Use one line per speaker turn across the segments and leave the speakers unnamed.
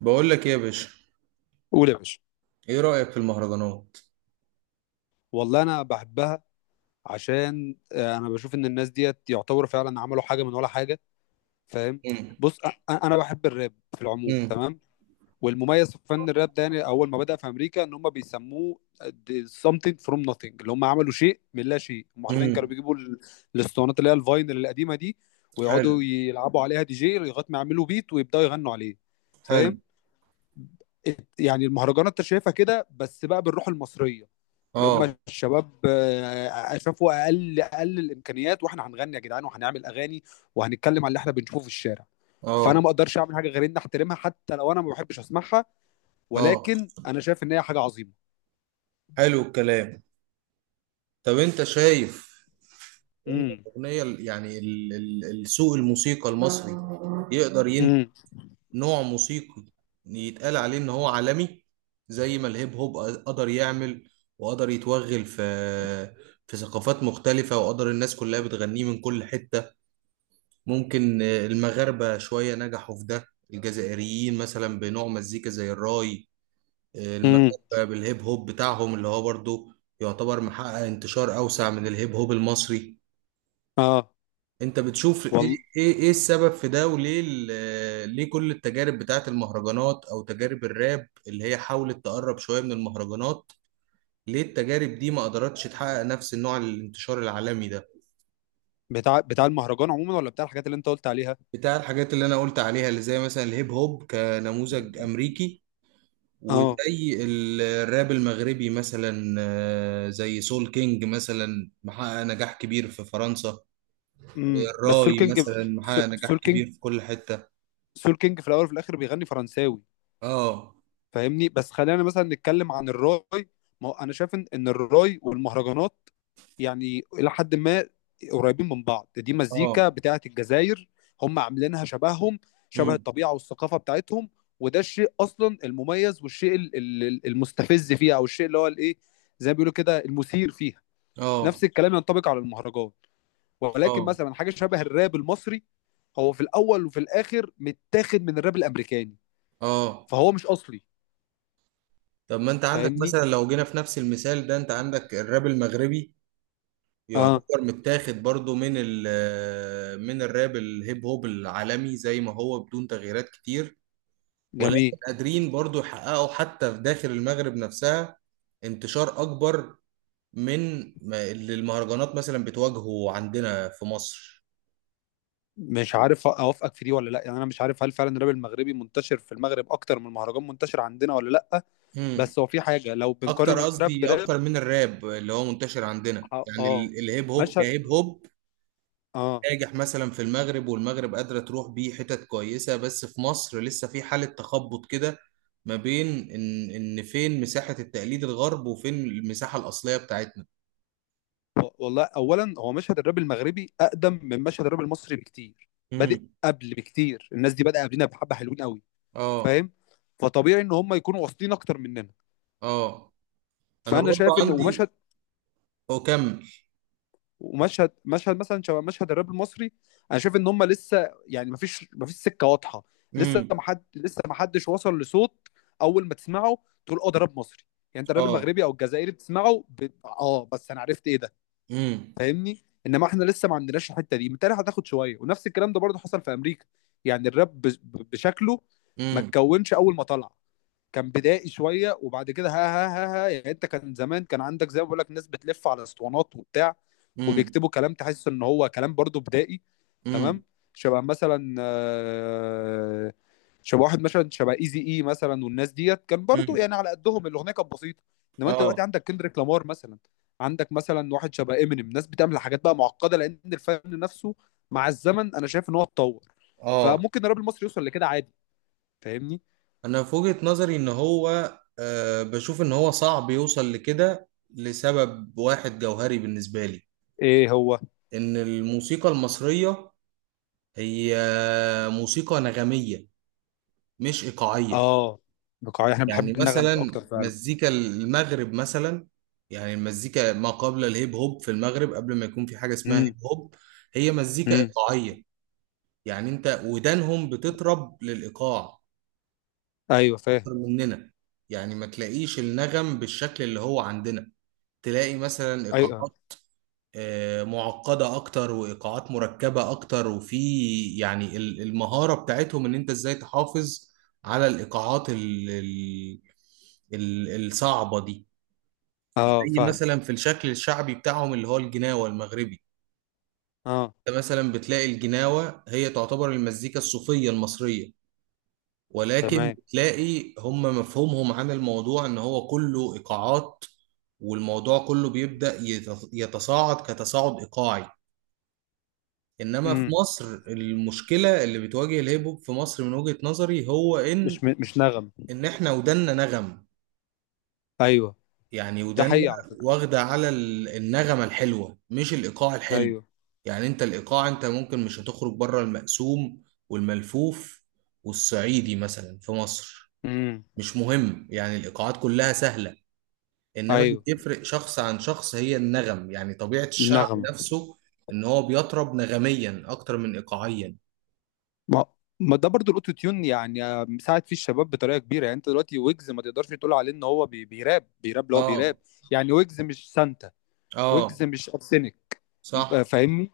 بقول لك ايه يا باشا.
قول يا باشا.
ايه رأيك في المهرجانات؟
والله انا بحبها عشان انا بشوف ان الناس ديت يعتبروا فعلا عملوا حاجه من ولا حاجه. فاهم.
امم.
بص أ- انا بحب الراب في العموم.
امم.
تمام. والمميز في فن الراب ده يعني اول ما بدأ في امريكا، ان هم بيسموه the something from nothing، اللي هم عملوا شيء من لا شيء. هم حرفيا كانوا
امم.
بيجيبوا الاسطوانات اللي هي الفاينل القديمه دي،
حلو.
ويقعدوا يلعبوا عليها دي جي لغايه ما يعملوا بيت ويبداوا يغنوا عليه.
حلو.
فاهم. يعني المهرجانات انت شايفها كده بس بقى بالروح المصريه، اللي هم
اه.
الشباب شافوا اقل اقل الامكانيات، واحنا هنغني يا جدعان وهنعمل اغاني وهنتكلم عن اللي احنا بنشوفه في الشارع. فانا
اه.
ما اقدرش اعمل حاجه غير ان احترمها، حتى لو انا ما بحبش اسمعها،
اه.
ولكن انا شايف ان هي حاجه عظيمه.
حلو الكلام. طب انت شايف ان
امم.
الاغنيه السوق الموسيقى المصري يقدر ين...
امم.
نوع موسيقي يتقال عليه ان هو عالمي، زي ما الهيب هوب قدر يعمل وقدر يتوغل في ثقافات مختلفة، وقدر الناس كلها بتغنيه من كل حتة. ممكن المغاربة شوية نجحوا في ده. الجزائريين مثلا بنوع مزيكا زي الراي.
امم.
المغاربة بالهيب هوب بتاعهم اللي هو برضو يعتبر محقق انتشار أوسع من الهيب هوب المصري.
اه.
انت بتشوف ايه؟
والله.
ايه إيه السبب في ده وليه ليه كل التجارب بتاعت المهرجانات او تجارب الراب اللي هي حاولت تقرب شوية من المهرجانات، ليه التجارب دي ما قدرتش تحقق نفس النوع الانتشار العالمي ده؟
بتاع المهرجان عموما، ولا بتاع الحاجات اللي انت قلت عليها؟
بتاع الحاجات اللي انا قلت عليها، اللي زي مثلا الهيب هوب كنموذج امريكي،
اه.
وزي الراب المغربي مثلا، زي سول كينج مثلا محقق نجاح كبير في فرنسا.
امم. بس سول
الراي
كينج
مثلا محقق نجاح
سول كينج
كبير في كل حتة.
سول كينج في الاول وفي الاخر بيغني فرنساوي.
اه.
فاهمني. بس خلينا مثلا نتكلم عن الراي. ما هو انا شايف ان الراي والمهرجانات يعني الى حد ما قريبين من بعض. دي مزيكا
اه.
بتاعه الجزائر، هم عاملينها شبههم، شبه
امم.
الطبيعه والثقافه بتاعتهم. وده الشيء اصلا المميز، والشيء المستفز فيها، او الشيء اللي هو الايه، زي ما بيقولوا كده، المثير فيها.
اه.
نفس الكلام ينطبق على المهرجان، ولكن
اه.
مثلا حاجه شبه الراب المصري، هو في الاول وفي الاخر متاخد من الراب الامريكاني،
اه.
فهو مش اصلي.
طب ما انت عندك
فاهمني.
مثلا لو جينا في نفس المثال ده، انت عندك الراب المغربي
اه
يعتبر متاخد برضو من ال من الراب الهيب هوب العالمي زي ما هو بدون تغييرات كتير،
جميل.
ولكن قادرين برضو يحققوا حتى في داخل المغرب نفسها انتشار أكبر من اللي المهرجانات مثلا بتواجهه عندنا في مصر.
مش عارف اوافقك في دي ولا لا، يعني انا مش عارف هل فعلا الراب المغربي منتشر في المغرب اكتر من المهرجان منتشر عندنا ولا لا.
مم.
بس هو في حاجه لو
أكتر،
بنقارن الراب
قصدي
براب.
أكتر من الراب اللي هو منتشر عندنا،
اه.
يعني
آه.
الهيب هوب
مشهد.
كهيب هوب
اه.
ناجح مثلا في المغرب، والمغرب قادرة تروح بيه حتت كويسة، بس في مصر لسه في حالة تخبط كده ما بين إن فين مساحة التقليد الغرب وفين المساحة الأصلية بتاعتنا.
والله اولا هو مشهد الراب المغربي اقدم من مشهد الراب المصري بكتير. بادئ
مم.
قبل بكتير. الناس دي بدأ قبلنا بحبه حلوين قوي.
اه.
فاهم. فطبيعي ان هم يكونوا واصلين اكتر مننا.
اه. انا
فانا
برضو
شايف ان
عندي،
ومشهد
اكمل.
ومشهد مثلا شبه مشهد الراب المصري. انا شايف ان هم لسه يعني مفيش سكه واضحه.
امم.
لسه ما حدش وصل لصوت اول ما تسمعه تقول اه ده راب مصري. يعني انت الراب
اه.
المغربي او الجزائري بتسمعه اه، بس انا عرفت ايه ده.
امم.
فاهمني. انما احنا لسه ما عندناش الحته دي، بالتالي هتاخد شويه، ونفس الكلام ده برضه حصل في امريكا. يعني الراب بشكله ما
امم.
اتكونش اول ما طلع. كان بدائي شويه، وبعد كده ها ها ها ها يعني انت كان زمان كان عندك، زي ما بقول لك، ناس بتلف على اسطوانات وبتاع،
امم.
وبيكتبوا كلام تحس ان هو كلام برضو بدائي.
امم.
تمام. شبه مثلا شبه واحد مثلا، شبه ايزي اي مثلا، والناس ديت كان برضو
امم.
يعني على قدهم الاغنيه كانت بسيطه. انما انت دلوقتي
اه.
عندك كندريك لامار مثلا، عندك مثلا واحد شبه امينيم، ناس بتعمل حاجات بقى معقده، لان الفن نفسه مع الزمن انا شايف ان هو اتطور.
اه.
فممكن الراب المصري يوصل لكده عادي. فاهمني.
انا في وجهة نظري ان هو آه بشوف ان هو صعب يوصل لكده لسبب واحد جوهري بالنسبة لي،
ايه هو؟
ان الموسيقى المصرية هي موسيقى نغمية مش ايقاعية.
اه. بقاعية. احنا
يعني
بنحب النغم
مثلا
اكتر فعلا.
مزيكا المغرب مثلا، يعني المزيكا ما قبل الهيب هوب في المغرب، قبل ما يكون في حاجة اسمها هيب
امم.
هوب، هي مزيكا
امم.
إيقاعية. يعني انت ودانهم بتطرب للإيقاع
ايوه فاهم.
أكتر مننا، يعني ما تلاقيش النغم بالشكل اللي هو عندنا، تلاقي مثلا
ايوه.
إيقاعات معقدة أكتر وإيقاعات مركبة أكتر، وفي يعني المهارة بتاعتهم إن أنت إزاي تحافظ على الإيقاعات الصعبة دي.
اه
زي
فاهم.
مثلا في الشكل الشعبي بتاعهم اللي هو الجناوة المغربي،
اه.
انت مثلا بتلاقي الجناوة هي تعتبر المزيكا الصوفية المصرية، ولكن
تمام.
بتلاقي هم مفهومهم عن الموضوع ان هو كله ايقاعات، والموضوع كله بيبدأ يتصاعد كتصاعد ايقاعي. انما في
امم.
مصر المشكلة اللي بتواجه الهيب هوب في مصر من وجهة نظري هو ان
مش مش نغم.
ان احنا ودنا نغم،
ايوه
يعني
ده
ودنا
حقيقي على فكرة.
واخدة على النغمة الحلوة مش الايقاع الحلو.
ايوه.
يعني انت الايقاع، انت ممكن مش هتخرج بره المقسوم والملفوف والصعيدي مثلا في مصر،
امم.
مش مهم. يعني الايقاعات كلها سهله، انما اللي
ايوه.
بيفرق شخص عن شخص هي النغم، يعني طبيعه الشعب
النغمة.
نفسه ان هو بيطرب نغميا اكتر من ايقاعيا.
ما ما ده برضو الاوتو تيون، يعني مساعد فيه الشباب بطريقه كبيره. يعني انت دلوقتي ويجز ما تقدرش تقول عليه ان هو بي... بيراب بيراب اللي هو بيراب.
اه.
يعني ويجز مش سانتا.
اه.
ويجز مش ارسنك.
صح.
فاهمني.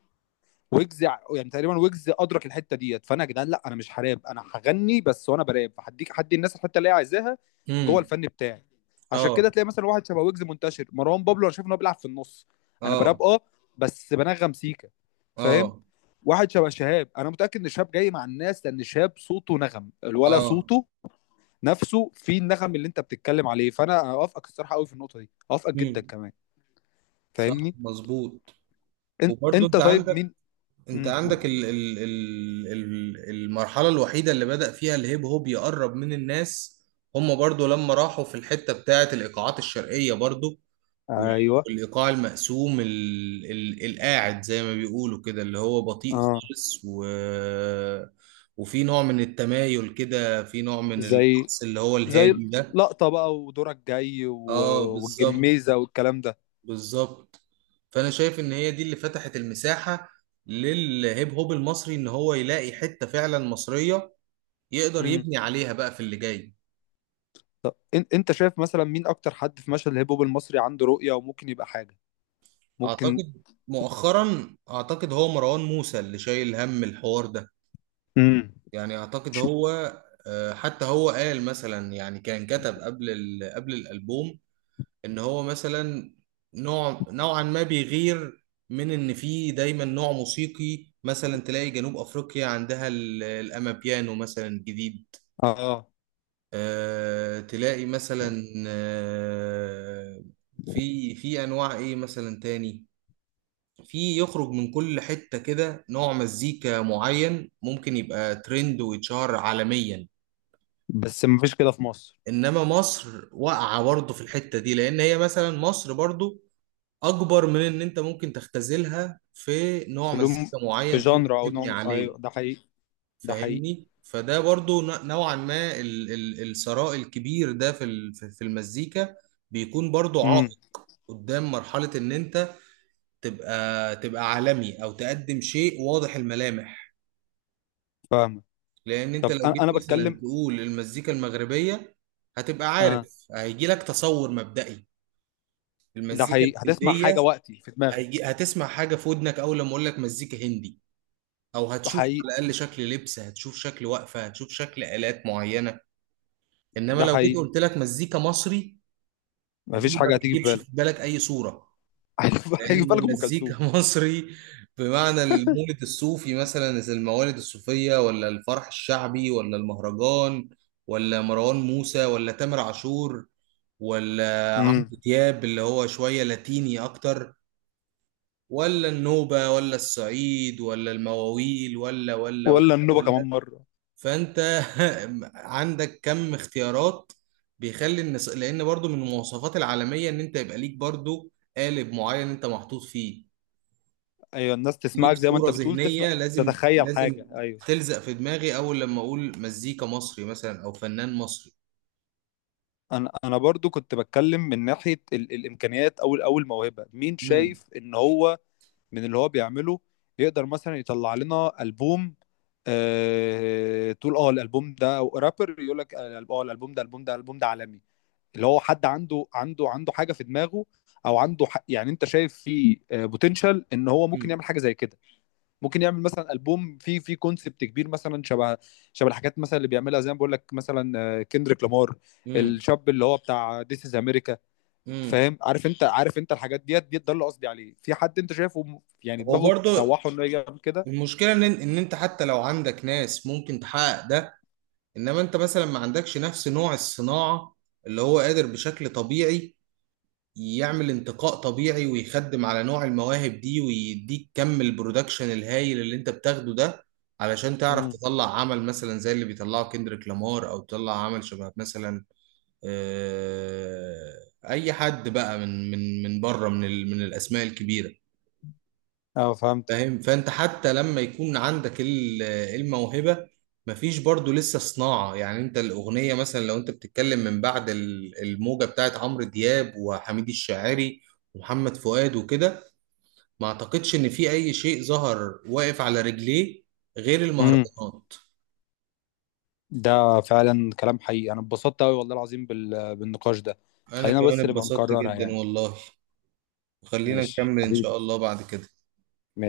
يعني تقريبا ويجز ادرك الحته ديت. فانا يا جدعان، لا انا مش هراب، انا هغني بس، وانا براب هدي الناس الحته اللي هي عايزاها جوه
امم.
الفن بتاعي. عشان كده
اه.
تلاقي مثلا واحد شبه ويجز منتشر، مروان بابلو. انا شايف ان هو بيلعب في النص. انا
اه.
براب، اه، بس بنغم سيكا. فاهم.
اه.
واحد شبه شهاب، انا متاكد ان شهاب جاي مع الناس، لان شهاب صوته نغم الولا
اه.
صوته نفسه في النغم اللي انت بتتكلم عليه. فانا اوافقك الصراحه قوي في النقطه دي، اوافقك جدا
امم.
كمان.
صح
فاهمني.
مظبوط. وبرضه
انت طيب مين؟
انت
امم.
عندك ال المرحلة الوحيدة اللي بدأ فيها الهيب هوب يقرب من الناس، هم برضو لما راحوا في الحتة بتاعة الإيقاعات الشرقية برضو، وال-
ايوه.
والإيقاع المقسوم ال القاعد زي ما بيقولوا كده، اللي هو بطيء
اه.
خالص، و وفي نوع من التمايل كده، في نوع من
زي
الرقص اللي هو
زي
الهادي ده.
لقطة بقى ودورك جاي
اه بالظبط،
والجميزة والكلام ده.
بالظبط. فانا شايف ان هي دي اللي فتحت المساحة للهيب هوب المصري ان هو يلاقي حتة فعلا مصرية يقدر
امم.
يبني عليها بقى في اللي جاي.
طب انت شايف مثلا مين اكتر حد في مشهد الهيب هوب المصري عنده رؤية وممكن يبقى حاجة؟ ممكن.
اعتقد مؤخرا اعتقد هو مروان موسى اللي شايل هم الحوار ده،
امم.
يعني اعتقد
مش-
هو حتى هو قال مثلا، يعني كان كتب قبل قبل الالبوم ان هو مثلا نوع نوعا ما بيغير، من ان في دايما نوع موسيقي، مثلا تلاقي جنوب افريقيا عندها الامابيانو مثلا جديد،
اه
آه تلاقي مثلا، آه في انواع ايه مثلا تاني، في يخرج من كل حتة كده نوع مزيكا معين ممكن يبقى ترند ويتشهر عالميا.
بس مفيش كده في مصر.
انما مصر واقعة برضه في الحتة دي، لان هي مثلا مصر برضه اكبر من ان انت ممكن تختزلها في نوع
في لون،
مزيكا
في
معين تقدر
جانرا او
تبني
نوع،
عليه.
ايوه ده حقيقي. ده حقيقي.
فاهمني. فده برضو نوعا ما الثراء الكبير ده في في المزيكا بيكون برضو عائق
امم.
قدام مرحلة ان انت تبقى عالمي او تقدم شيء واضح الملامح.
فاهمك.
لان انت
طب
لو
انا
جيت
انا
مثلا
بتكلم.
تقول المزيكا المغربية، هتبقى
اه
عارف هيجي لك تصور مبدئي.
ده
المزيكا
حقيقي، هتسمع حاجة
الهندية،
وقتي في
هيجي
دماغك.
هتسمع حاجة في ودنك اول لما اقول لك مزيكا هندي، او
ده
هتشوف
حقيقي.
على الاقل شكل لبس، هتشوف شكل وقفه، هتشوف شكل الات معينه. انما
ده
لو جيت
حقيقي،
قلت لك مزيكا مصري،
مفيش
دي ما
حاجة هتيجي في
بتجيبش في
بالك.
بالك اي صوره،
هيجي في بالك
لان
ام
مزيكا
كلثوم.
مصري، بمعنى المولد الصوفي مثلا زي الموالد الصوفيه، ولا الفرح الشعبي، ولا المهرجان، ولا مروان موسى، ولا تامر عاشور، ولا عمرو
امم.
دياب اللي هو شويه لاتيني اكتر، ولا النوبه، ولا الصعيد، ولا المواويل، ولا ولا
ولا النوبة
ولا.
كمان مرة.
فانت عندك كم اختيارات بيخلي الناس، لان برضو من المواصفات العالميه ان انت يبقى ليك برضو قالب معين انت محطوط فيه،
ايوه، الناس
ليك
تسمعك زي ما انت
صوره
بتقول، تسمع،
ذهنيه لازم
تتخيل
لازم
حاجه، ايوه.
تلزق في دماغي اول لما اقول مزيكا مصري مثلا او فنان مصري.
انا برضو كنت بتكلم من ناحيه الامكانيات، او الموهبه. مين
مم.
شايف ان هو من اللي هو بيعمله يقدر مثلا يطلع لنا البوم؟ تقول اه الالبوم ده، او رابر يقول لك اه الالبوم ده الالبوم ده الالبوم ده عالمي. اللي هو حد عنده حاجه في دماغه، او يعني انت شايف فيه بوتنشال ان هو ممكن
مم.
يعمل حاجه زي كده. ممكن يعمل مثلا البوم فيه كونسبت كبير مثلا، شبه الحاجات مثلا اللي بيعملها زي ما بقول لك مثلا كندريك لامار،
مم.
الشاب اللي هو بتاع ذيس از امريكا.
مم.
فاهم. عارف انت، عارف انت الحاجات ديت ده اللي قصدي عليه. في حد انت شايفه يعني
هو
دماغه
برضو
تسوحه انه يعمل كده.
المشكله ان انت حتى لو عندك ناس ممكن تحقق ده، انما انت مثلا ما عندكش نفس نوع الصناعه اللي هو قادر بشكل طبيعي يعمل انتقاء طبيعي، ويخدم على نوع المواهب دي، ويديك كم البرودكشن الهايل اللي انت بتاخده ده، علشان تعرف
امم.
تطلع عمل مثلا زي اللي بيطلعه كندريك لامار، او تطلع عمل شبه مثلا اي حد بقى من بره من من الاسماء الكبيره،
اه فهمت.
فاهم. فانت حتى لما يكون عندك الموهبه، مفيش برضو لسه صناعه. يعني انت الاغنيه مثلا، لو انت بتتكلم من بعد الموجه بتاعت عمرو دياب وحميد الشاعري ومحمد فؤاد وكده، ما اعتقدش ان في اي شيء ظهر واقف على رجليه غير
امم.
المهرجانات.
ده فعلا كلام حقيقي، انا اتبسطت قوي والله العظيم بالنقاش ده.
انا
خلينا
كمان
بس نبقى
اتبسطت
نكررها
جدا
يعني.
والله. خلينا
ماشي
نكمل ان
حبيبي.
شاء الله بعد كده.